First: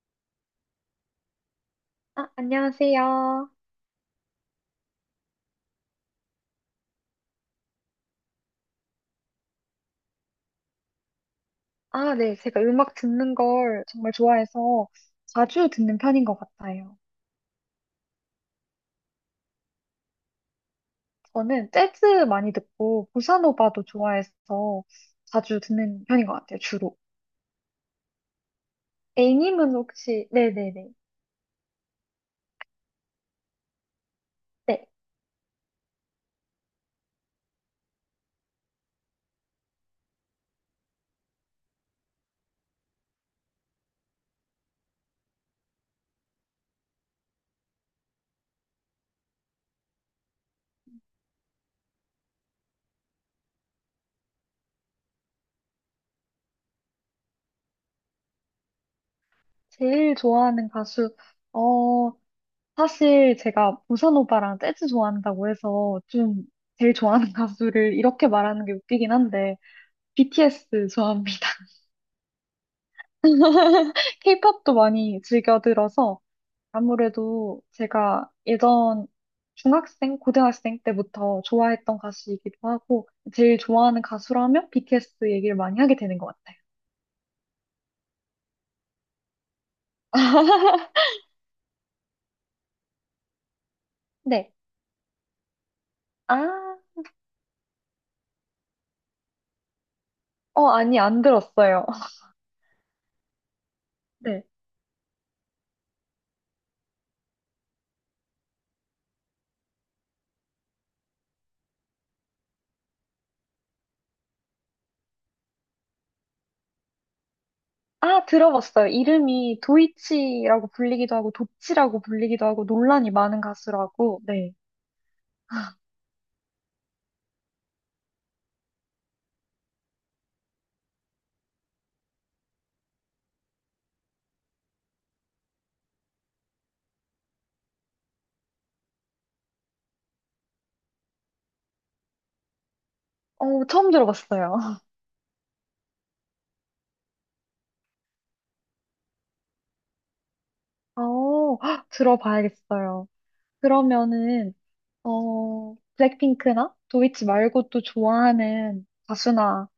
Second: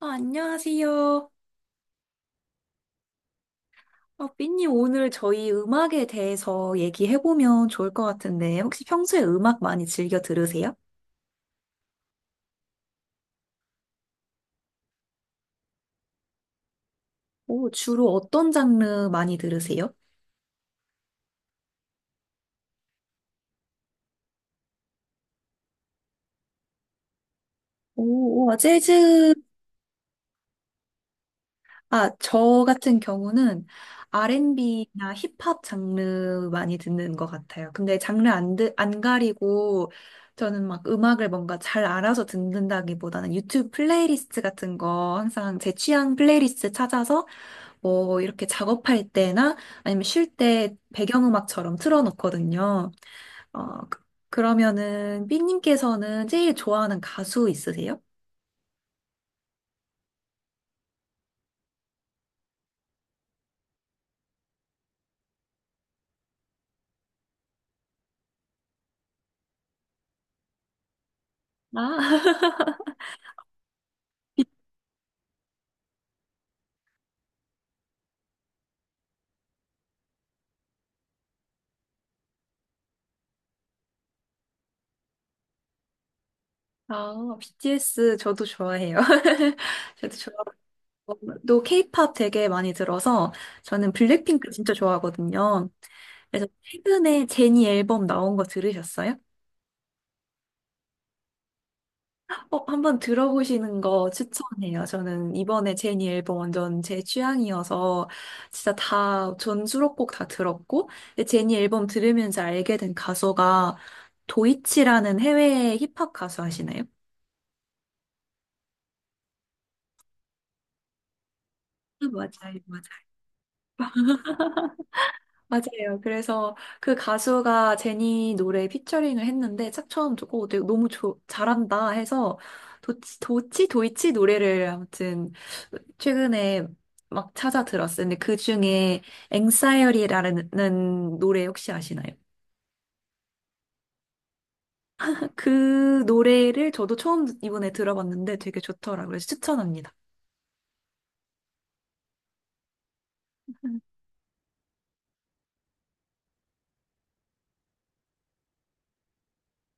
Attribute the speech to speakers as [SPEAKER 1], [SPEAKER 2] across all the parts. [SPEAKER 1] 안녕하세요.
[SPEAKER 2] 아, 안녕하세요.
[SPEAKER 1] 삐님, 오늘 저희 음악에 대해서 얘기해보면 좋을 것 같은데, 혹시 평소에 음악 많이 즐겨 들으세요?
[SPEAKER 2] 아, 네. 제가 음악 듣는 걸 정말 좋아해서 자주 듣는 편인 것 같아요.
[SPEAKER 1] 오, 주로 어떤 장르 많이 들으세요?
[SPEAKER 2] 저는 재즈 많이 듣고 보사노바도 좋아해서 자주 듣는 편인 것 같아요, 주로.
[SPEAKER 1] 오, 와, 재즈.
[SPEAKER 2] A님은 혹시, 네네네.
[SPEAKER 1] 아, 저 같은 경우는
[SPEAKER 2] 네.
[SPEAKER 1] R&B나 힙합 장르 많이 듣는 것 같아요. 근데 장르 안 가리고, 저는 막 음악을 뭔가 잘 알아서 듣는다기보다는 유튜브 플레이리스트 같은 거 항상 제 취향 플레이리스트 찾아서 뭐 이렇게 작업할 때나 아니면 쉴 때 배경음악처럼 틀어놓거든요. 어, 그- 그러면은 삐님께서는 제일 좋아하는 가수 있으세요?
[SPEAKER 2] 제일 좋아하는 가수, 어, 사실 제가 보사노바랑 재즈 좋아한다고 해서 좀 제일 좋아하는 가수를 이렇게 말하는 게 웃기긴 한데, BTS 좋아합니다.
[SPEAKER 1] 아,
[SPEAKER 2] 케이팝도 많이 즐겨 들어서 아무래도 제가 예전 중학생, 고등학생 때부터 좋아했던 가수이기도 하고, 제일 좋아하는 가수라면 BTS 얘기를 많이 하게 되는 것 같아요.
[SPEAKER 1] 아, BTS 저도 좋아해요. 저도 좋아하고 또 K-pop 되게 많이 들어서 저는 블랙핑크
[SPEAKER 2] 네.
[SPEAKER 1] 진짜 좋아하거든요.
[SPEAKER 2] 아,
[SPEAKER 1] 그래서 최근에 제니 앨범 나온 거 들으셨어요?
[SPEAKER 2] 어, 아니, 안 들었어요.
[SPEAKER 1] 한번 들어보시는 거
[SPEAKER 2] 네.
[SPEAKER 1] 추천해요. 저는 이번에 제니 앨범 완전 제 취향이어서 진짜 전 수록곡 다 들었고, 근데 제니 앨범 들으면서 알게 된 가수가 도이치라는 해외 힙합 가수 아시나요?
[SPEAKER 2] 아, 들어봤어요. 이름이 도이치라고 불리기도 하고, 도치라고
[SPEAKER 1] 아,
[SPEAKER 2] 불리기도
[SPEAKER 1] 맞아요,
[SPEAKER 2] 하고,
[SPEAKER 1] 맞아요.
[SPEAKER 2] 논란이 많은 가수라고. 네.
[SPEAKER 1] 맞아요. 그래서 그 가수가 제니 노래 피처링을 했는데 딱 처음 듣고 되게 너무 잘한다 해서 도이치 노래를 아무튼 최근에 막 찾아 들었어요. 근데 그 중에 앵싸이어리라는 노래 혹시 아시나요?
[SPEAKER 2] 어, 처음 들어봤어요.
[SPEAKER 1] 그 노래를 저도 처음 이번에 들어봤는데 되게 좋더라고요. 그래서 추천합니다.
[SPEAKER 2] 어, 헉, 들어봐야겠어요.
[SPEAKER 1] 음.
[SPEAKER 2] 그러면은, 블랙핑크나 도이치 말고 또 좋아하는 가수나,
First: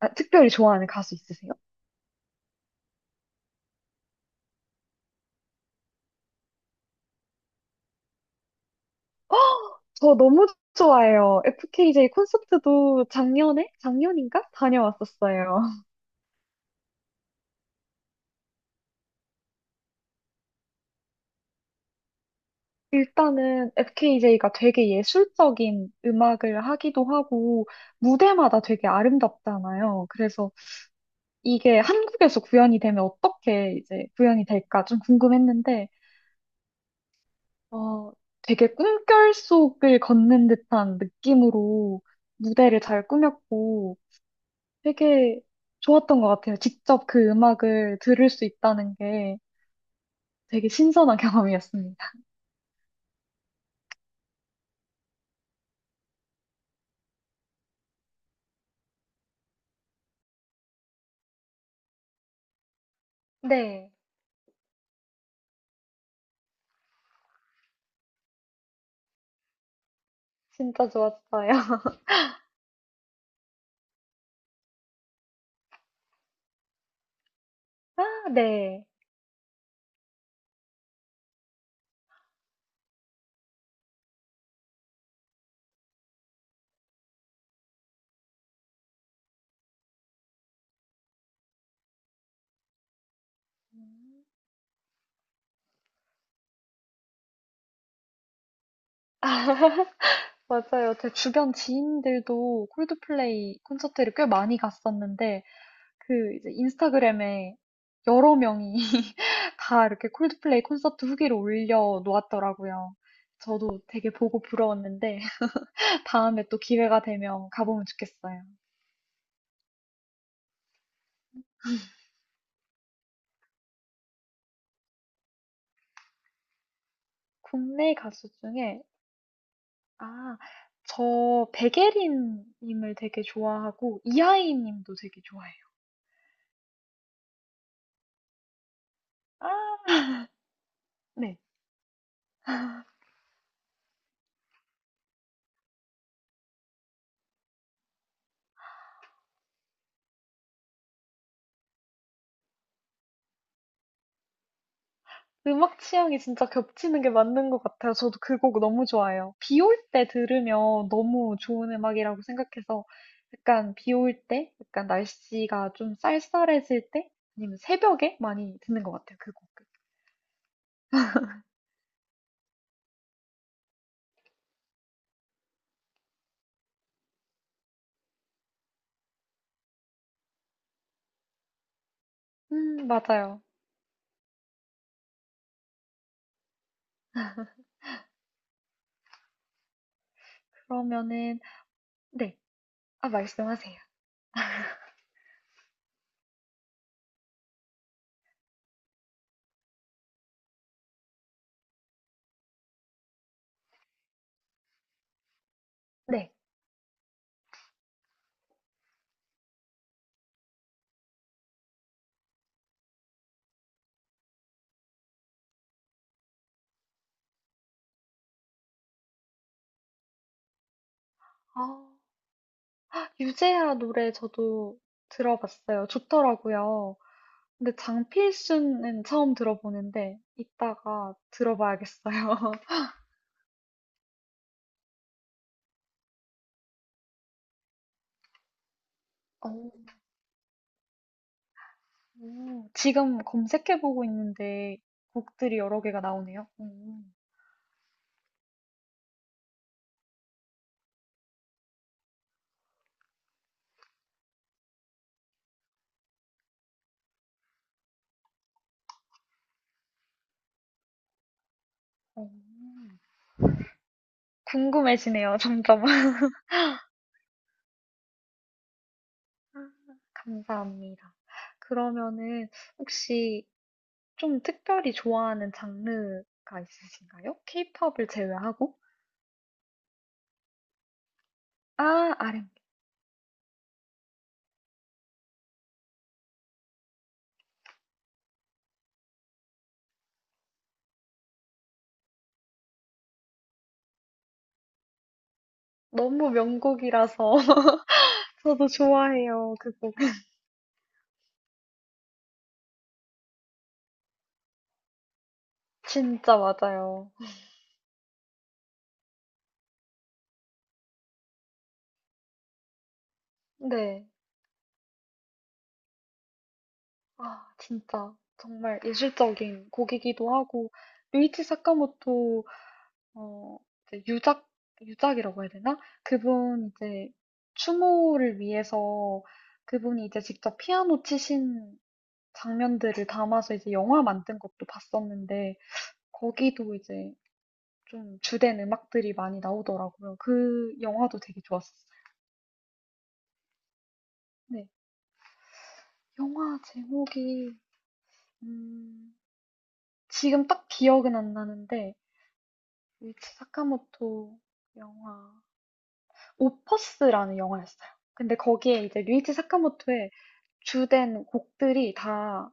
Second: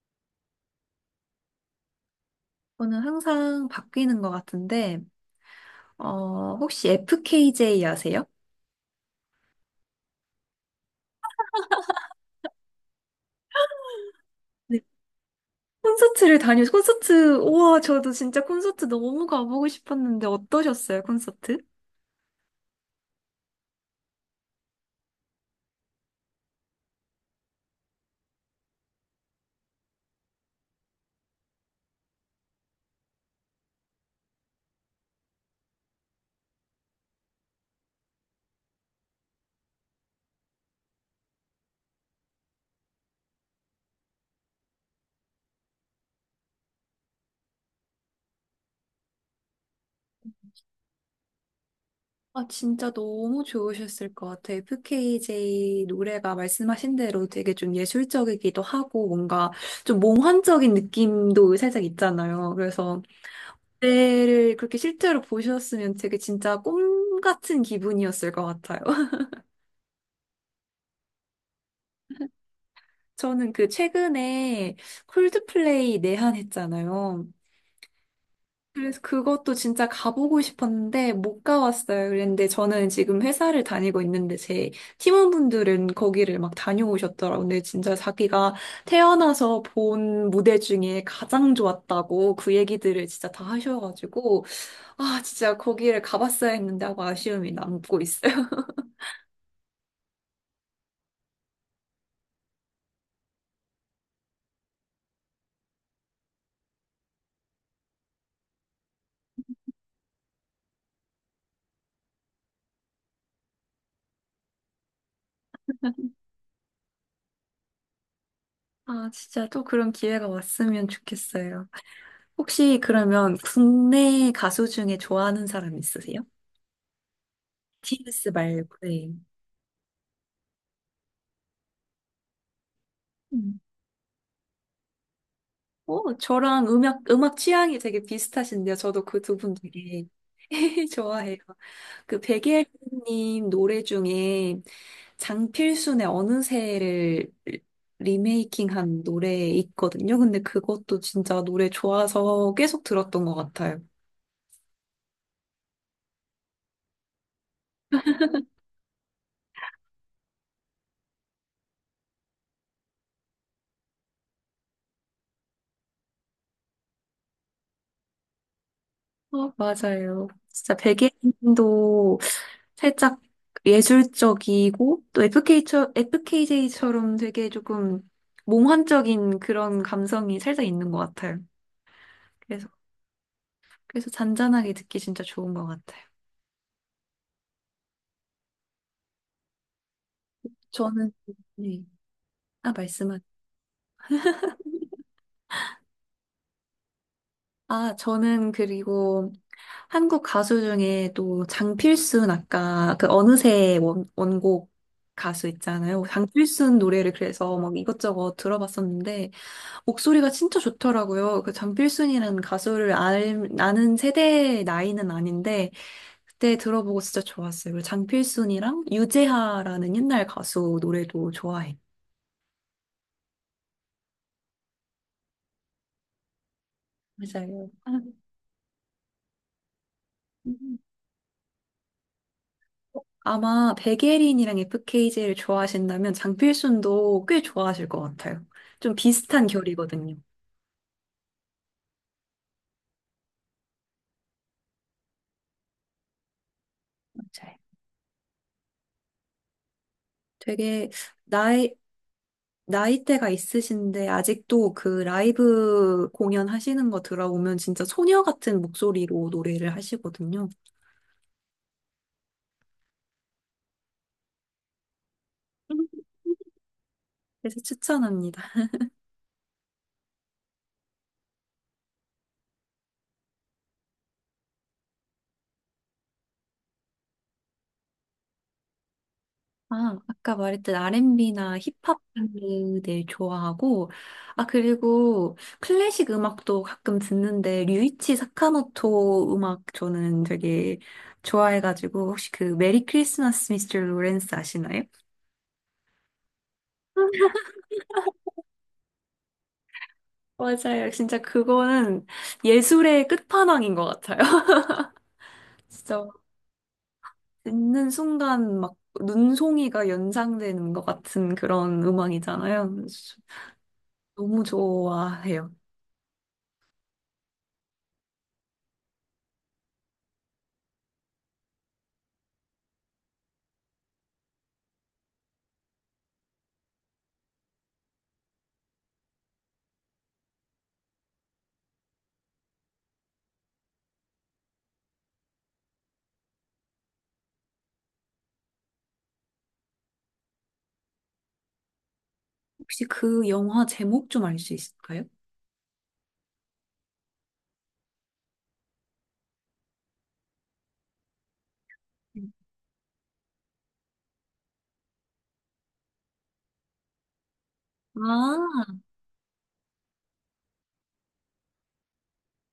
[SPEAKER 2] 아, 특별히 좋아하는 가수 있으세요?
[SPEAKER 1] 저는 항상 바뀌는 것 같은데, 혹시 FKJ 아세요?
[SPEAKER 2] 저 너무 좋아해요. FKJ 콘서트도 작년에? 작년인가? 다녀왔었어요.
[SPEAKER 1] 우와, 저도 진짜 콘서트 너무 가보고 싶었는데 어떠셨어요, 콘서트?
[SPEAKER 2] 일단은 FKJ가 되게 예술적인 음악을 하기도 하고, 무대마다 되게 아름답잖아요. 그래서 이게 한국에서 구현이 되면 어떻게 이제 구현이 될까 좀 궁금했는데, 어, 되게 꿈결 속을 걷는 듯한 느낌으로 무대를 잘 꾸몄고 되게 좋았던 것 같아요. 직접 그 음악을 들을 수 있다는 게 되게 신선한 경험이었습니다.
[SPEAKER 1] 아, 진짜 너무 좋으셨을 것 같아요. FKJ 노래가 말씀하신 대로 되게 좀 예술적이기도 하고 뭔가 좀 몽환적인 느낌도 살짝 있잖아요. 그래서
[SPEAKER 2] 네,
[SPEAKER 1] 그때를 그렇게 실제로 보셨으면 되게 진짜 꿈 같은 기분이었을 것 같아요.
[SPEAKER 2] 진짜 좋았어요.
[SPEAKER 1] 저는 그 최근에 콜드플레이 내한했잖아요.
[SPEAKER 2] 아, 네.
[SPEAKER 1] 그래서 그것도 진짜 가보고 싶었는데 못 가봤어요. 그런데 저는 지금 회사를 다니고 있는데 제 팀원분들은 거기를 막 다녀오셨더라고요. 근데 진짜 자기가 태어나서 본 무대 중에 가장 좋았다고 그 얘기들을 진짜 다
[SPEAKER 2] 음,
[SPEAKER 1] 하셔가지고 아 진짜 거기를 가봤어야 했는데 하고 아쉬움이 남고 있어요.
[SPEAKER 2] 맞아요. 제 주변 지인들도 콜드플레이 콘서트를 꽤 많이 갔었는데, 그 이제 인스타그램에 여러 명이 다 이렇게 콜드플레이 콘서트 후기를 올려 놓았더라고요. 저도 되게 보고 부러웠는데 다음에 또 기회가 되면 가보면 좋겠어요.
[SPEAKER 1] 아 진짜 또 그런 기회가 왔으면 좋겠어요. 혹시 그러면 국내 가수 중에 좋아하는 사람 있으세요?
[SPEAKER 2] 국내 가수
[SPEAKER 1] TBS 말고.
[SPEAKER 2] 중에 아, 저 백예린 님을 되게
[SPEAKER 1] 네.
[SPEAKER 2] 좋아하고 이하이 님도 되게 좋아해요.
[SPEAKER 1] 오, 저랑 음악 취향이 되게 비슷하신데요. 저도 그 두 분
[SPEAKER 2] 아,
[SPEAKER 1] 되게 좋아해요.
[SPEAKER 2] 네.
[SPEAKER 1] 그 백예린님 노래 중에 장필순의 어느새를 리메이킹한 노래 있거든요. 근데 그것도 진짜 노래 좋아서 계속 들었던 것 같아요.
[SPEAKER 2] 음악 취향이 진짜 겹치는 게 맞는 것 같아요. 저도 그 곡 너무 좋아해요. 비올 때 들으면 너무 좋은 음악이라고 생각해서 약간 비올 때, 약간 날씨가 좀 쌀쌀해질 때, 아니면 새벽에 많이 듣는 것 같아요. 그 곡.
[SPEAKER 1] 어, 맞아요. 진짜 백예린도 살짝 예술적이고 또 FKJ처럼 되게 조금 몽환적인 그런 감성이 살짝 있는 것 같아요. 그래서,
[SPEAKER 2] 맞아요.
[SPEAKER 1] 그래서 잔잔하게 듣기 진짜 좋은 것 같아요. 저는,
[SPEAKER 2] 그러면은,
[SPEAKER 1] 네.
[SPEAKER 2] 네.
[SPEAKER 1] 아,
[SPEAKER 2] 아,
[SPEAKER 1] 말씀하
[SPEAKER 2] 말씀하세요.
[SPEAKER 1] 저는 그리고 한국 가수 중에 또 장필순 아까 그 어느새 원곡 가수 있잖아요.
[SPEAKER 2] 네.
[SPEAKER 1] 장필순 노래를 그래서 막 이것저것 들어봤었는데 목소리가 진짜 좋더라고요. 그 장필순이라는 가수를 아는 세대의 나이는 아닌데, 그때 들어보고 진짜 좋았어요. 그리고 장필순이랑 유재하라는 옛날 가수 노래도
[SPEAKER 2] 아,
[SPEAKER 1] 좋아해.
[SPEAKER 2] 유재하 노래 저도 들어봤어요. 좋더라고요.
[SPEAKER 1] 맞아요.
[SPEAKER 2] 근데
[SPEAKER 1] 아,
[SPEAKER 2] 장필순은 처음 들어보는데,
[SPEAKER 1] 음.
[SPEAKER 2] 이따가 들어봐야겠어요.
[SPEAKER 1] 아마 백예린이랑 FKJ를 좋아하신다면 장필순도 꽤 좋아하실 것 같아요. 좀 비슷한
[SPEAKER 2] 어,
[SPEAKER 1] 결이거든요.
[SPEAKER 2] 지금 검색해보고 있는데 곡들이 여러 개가 나오네요.
[SPEAKER 1] 맞아요. 되게 나의 나이대가 있으신데 아직도 그 라이브 공연 하시는 거 들어보면 진짜 소녀 같은 목소리로 노래를 하시거든요.
[SPEAKER 2] 어, 궁금해지네요, 점점.
[SPEAKER 1] 그래서 추천합니다.
[SPEAKER 2] 아, 감사합니다. 그러면은 혹시 좀 특별히 좋아하는 장르가 있으신가요? 케이팝을 제외하고?
[SPEAKER 1] 아, 아까 말했던 R&B나 힙합
[SPEAKER 2] 아, R&B.
[SPEAKER 1] 들 좋아하고, 아, 그리고 클래식 음악도 가끔 듣는데, 류이치 사카모토 음악 저는 되게 좋아해가지고, 혹시 그 메리 크리스마스 미스터 로렌스 아시나요?
[SPEAKER 2] 너무 명곡이라서 저도 좋아해요, 그 곡.
[SPEAKER 1] 맞아요. 진짜 그거는 예술의 끝판왕인 것 같아요. 진짜
[SPEAKER 2] 진짜 맞아요.
[SPEAKER 1] 듣는 순간 막 눈송이가 연상되는 것 같은 그런 음악이잖아요. 그래서
[SPEAKER 2] 네.
[SPEAKER 1] 너무 좋아해요.
[SPEAKER 2] 아, 진짜 정말 예술적인 곡이기도 하고 루이치 사카모토 어, 이제 유작, 유작이라고 해야 되나? 그분 이제 추모를 위해서 그분이 이제 직접 피아노 치신 장면들을 담아서 이제 영화 만든 것도 봤었는데 거기도 이제 좀 주된 음악들이 많이 나오더라고요. 그 영화도 되게 좋았었어요.
[SPEAKER 1] 혹시 그 영화 제목 좀 알 수
[SPEAKER 2] 네,
[SPEAKER 1] 있을까요?
[SPEAKER 2] 영화 제목이 음, 지금 딱 기억은 안 나는데 유이치 사카모토 영화 오퍼스라는 영화였어요. 근데
[SPEAKER 1] 아,
[SPEAKER 2] 거기에 이제 류이치 사카모토의 주된 곡들이 다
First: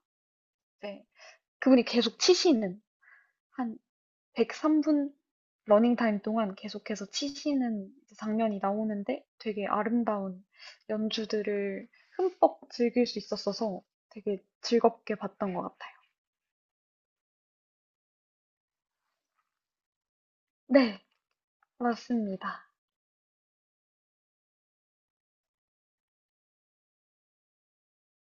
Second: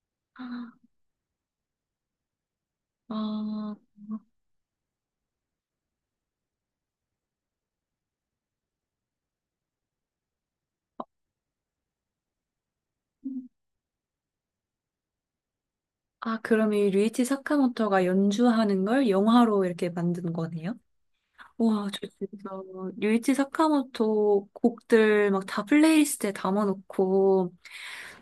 [SPEAKER 2] 이제 그분이 계속 치시는
[SPEAKER 1] 아,
[SPEAKER 2] 한 103분 러닝타임 동안 계속해서 치시는 장면이 나오는데 되게 아름다운 연주들을 흠뻑 즐길 수 있었어서 되게 즐겁게 봤던 것 같아요.
[SPEAKER 1] 아, 그럼 이 류이치 사카모토가 연주하는 걸 영화로 이렇게 만든 거네요?
[SPEAKER 2] 네,
[SPEAKER 1] 와, 저 진짜
[SPEAKER 2] 맞습니다.
[SPEAKER 1] 류이치 사카모토 곡들 막 다 플레이리스트에 담아놓고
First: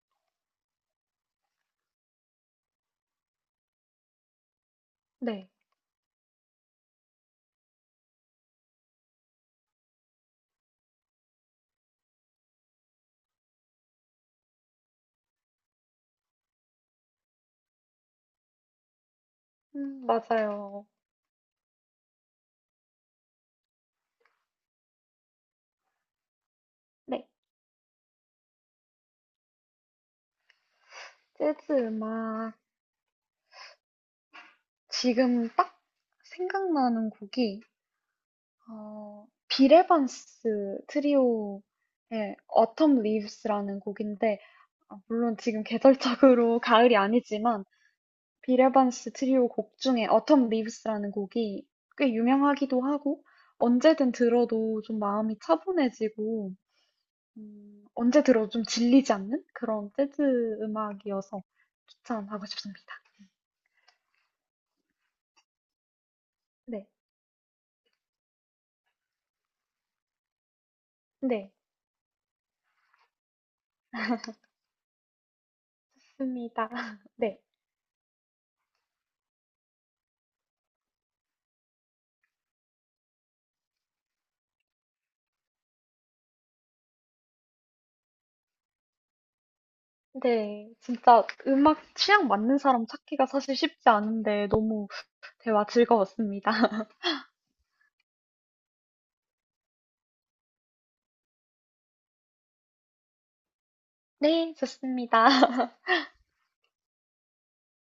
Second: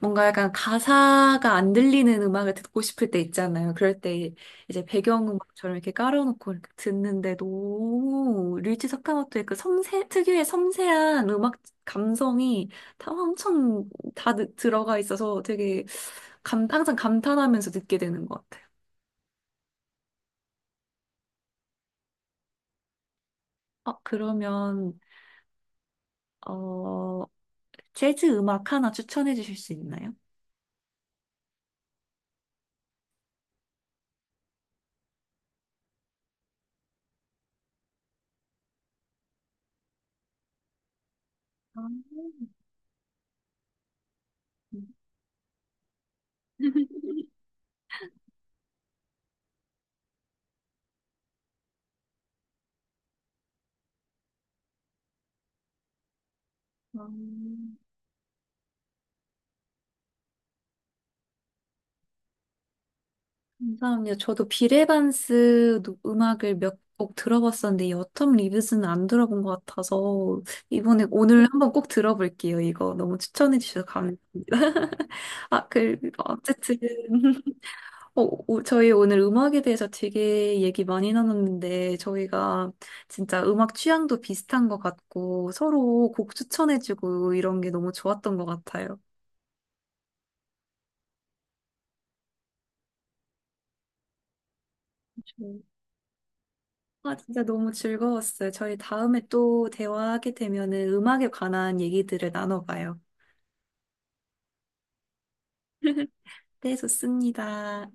[SPEAKER 1] 뭔가 약간 가사가 안 들리는 음악을 듣고 싶을 때 있잖아요. 그럴 때 이제
[SPEAKER 2] 네,
[SPEAKER 1] 배경음악처럼 이렇게 깔아놓고 이렇게 듣는데 너무 류치 사카모토의 그 특유의 섬세한 음악 감성이 다 엄청 다 들어가 있어서 되게 항상 감탄하면서 듣게 되는 것 같아요.
[SPEAKER 2] 맞아요.
[SPEAKER 1] 그러면, 어,
[SPEAKER 2] 네,
[SPEAKER 1] 재즈 음악 하나 추천해 주실 수 있나요?
[SPEAKER 2] 재즈 음악. 지금 딱 생각나는 곡이 빌 에반스
[SPEAKER 1] 아,
[SPEAKER 2] 트리오의 Autumn Leaves라는 곡인데 아, 물론 지금 계절적으로 가을이 아니지만 빌 에반스 트리오 곡 중에 Autumn Leaves라는 곡이 꽤 유명하기도 하고 언제든 들어도 좀 마음이 차분해지고
[SPEAKER 1] 음.
[SPEAKER 2] 언제 들어도 좀 질리지 않는 그런 재즈 음악이어서 추천하고 싶습니다.
[SPEAKER 1] 감사합니다. 저도 비레반스 음악을 몇
[SPEAKER 2] 네,
[SPEAKER 1] 곡 들어봤었는데 여텀 리뷰스는 안 들어본 것 같아서 이번에 오늘
[SPEAKER 2] 네,
[SPEAKER 1] 한번 꼭 들어볼게요. 이거 너무 추천해 주셔서 감사합니다. 아, 그
[SPEAKER 2] 있습니다.
[SPEAKER 1] 어쨌든
[SPEAKER 2] 네.
[SPEAKER 1] 어, 저희 오늘 음악에 대해서 되게 얘기 많이 나눴는데 저희가 진짜 음악 취향도 비슷한 것 같고 서로 곡 추천해주고 이런 게 너무 좋았던 것 같아요.
[SPEAKER 2] 네, 진짜 음악 취향 맞는 사람 찾기가 사실 쉽지 않은데 너무 대화 즐거웠습니다.
[SPEAKER 1] 아, 진짜 너무 즐거웠어요. 저희 다음에 또 대화하게 되면은 음악에 관한 얘기들을 나눠봐요.
[SPEAKER 2] 네, 좋습니다.
[SPEAKER 1] 네, 좋습니다.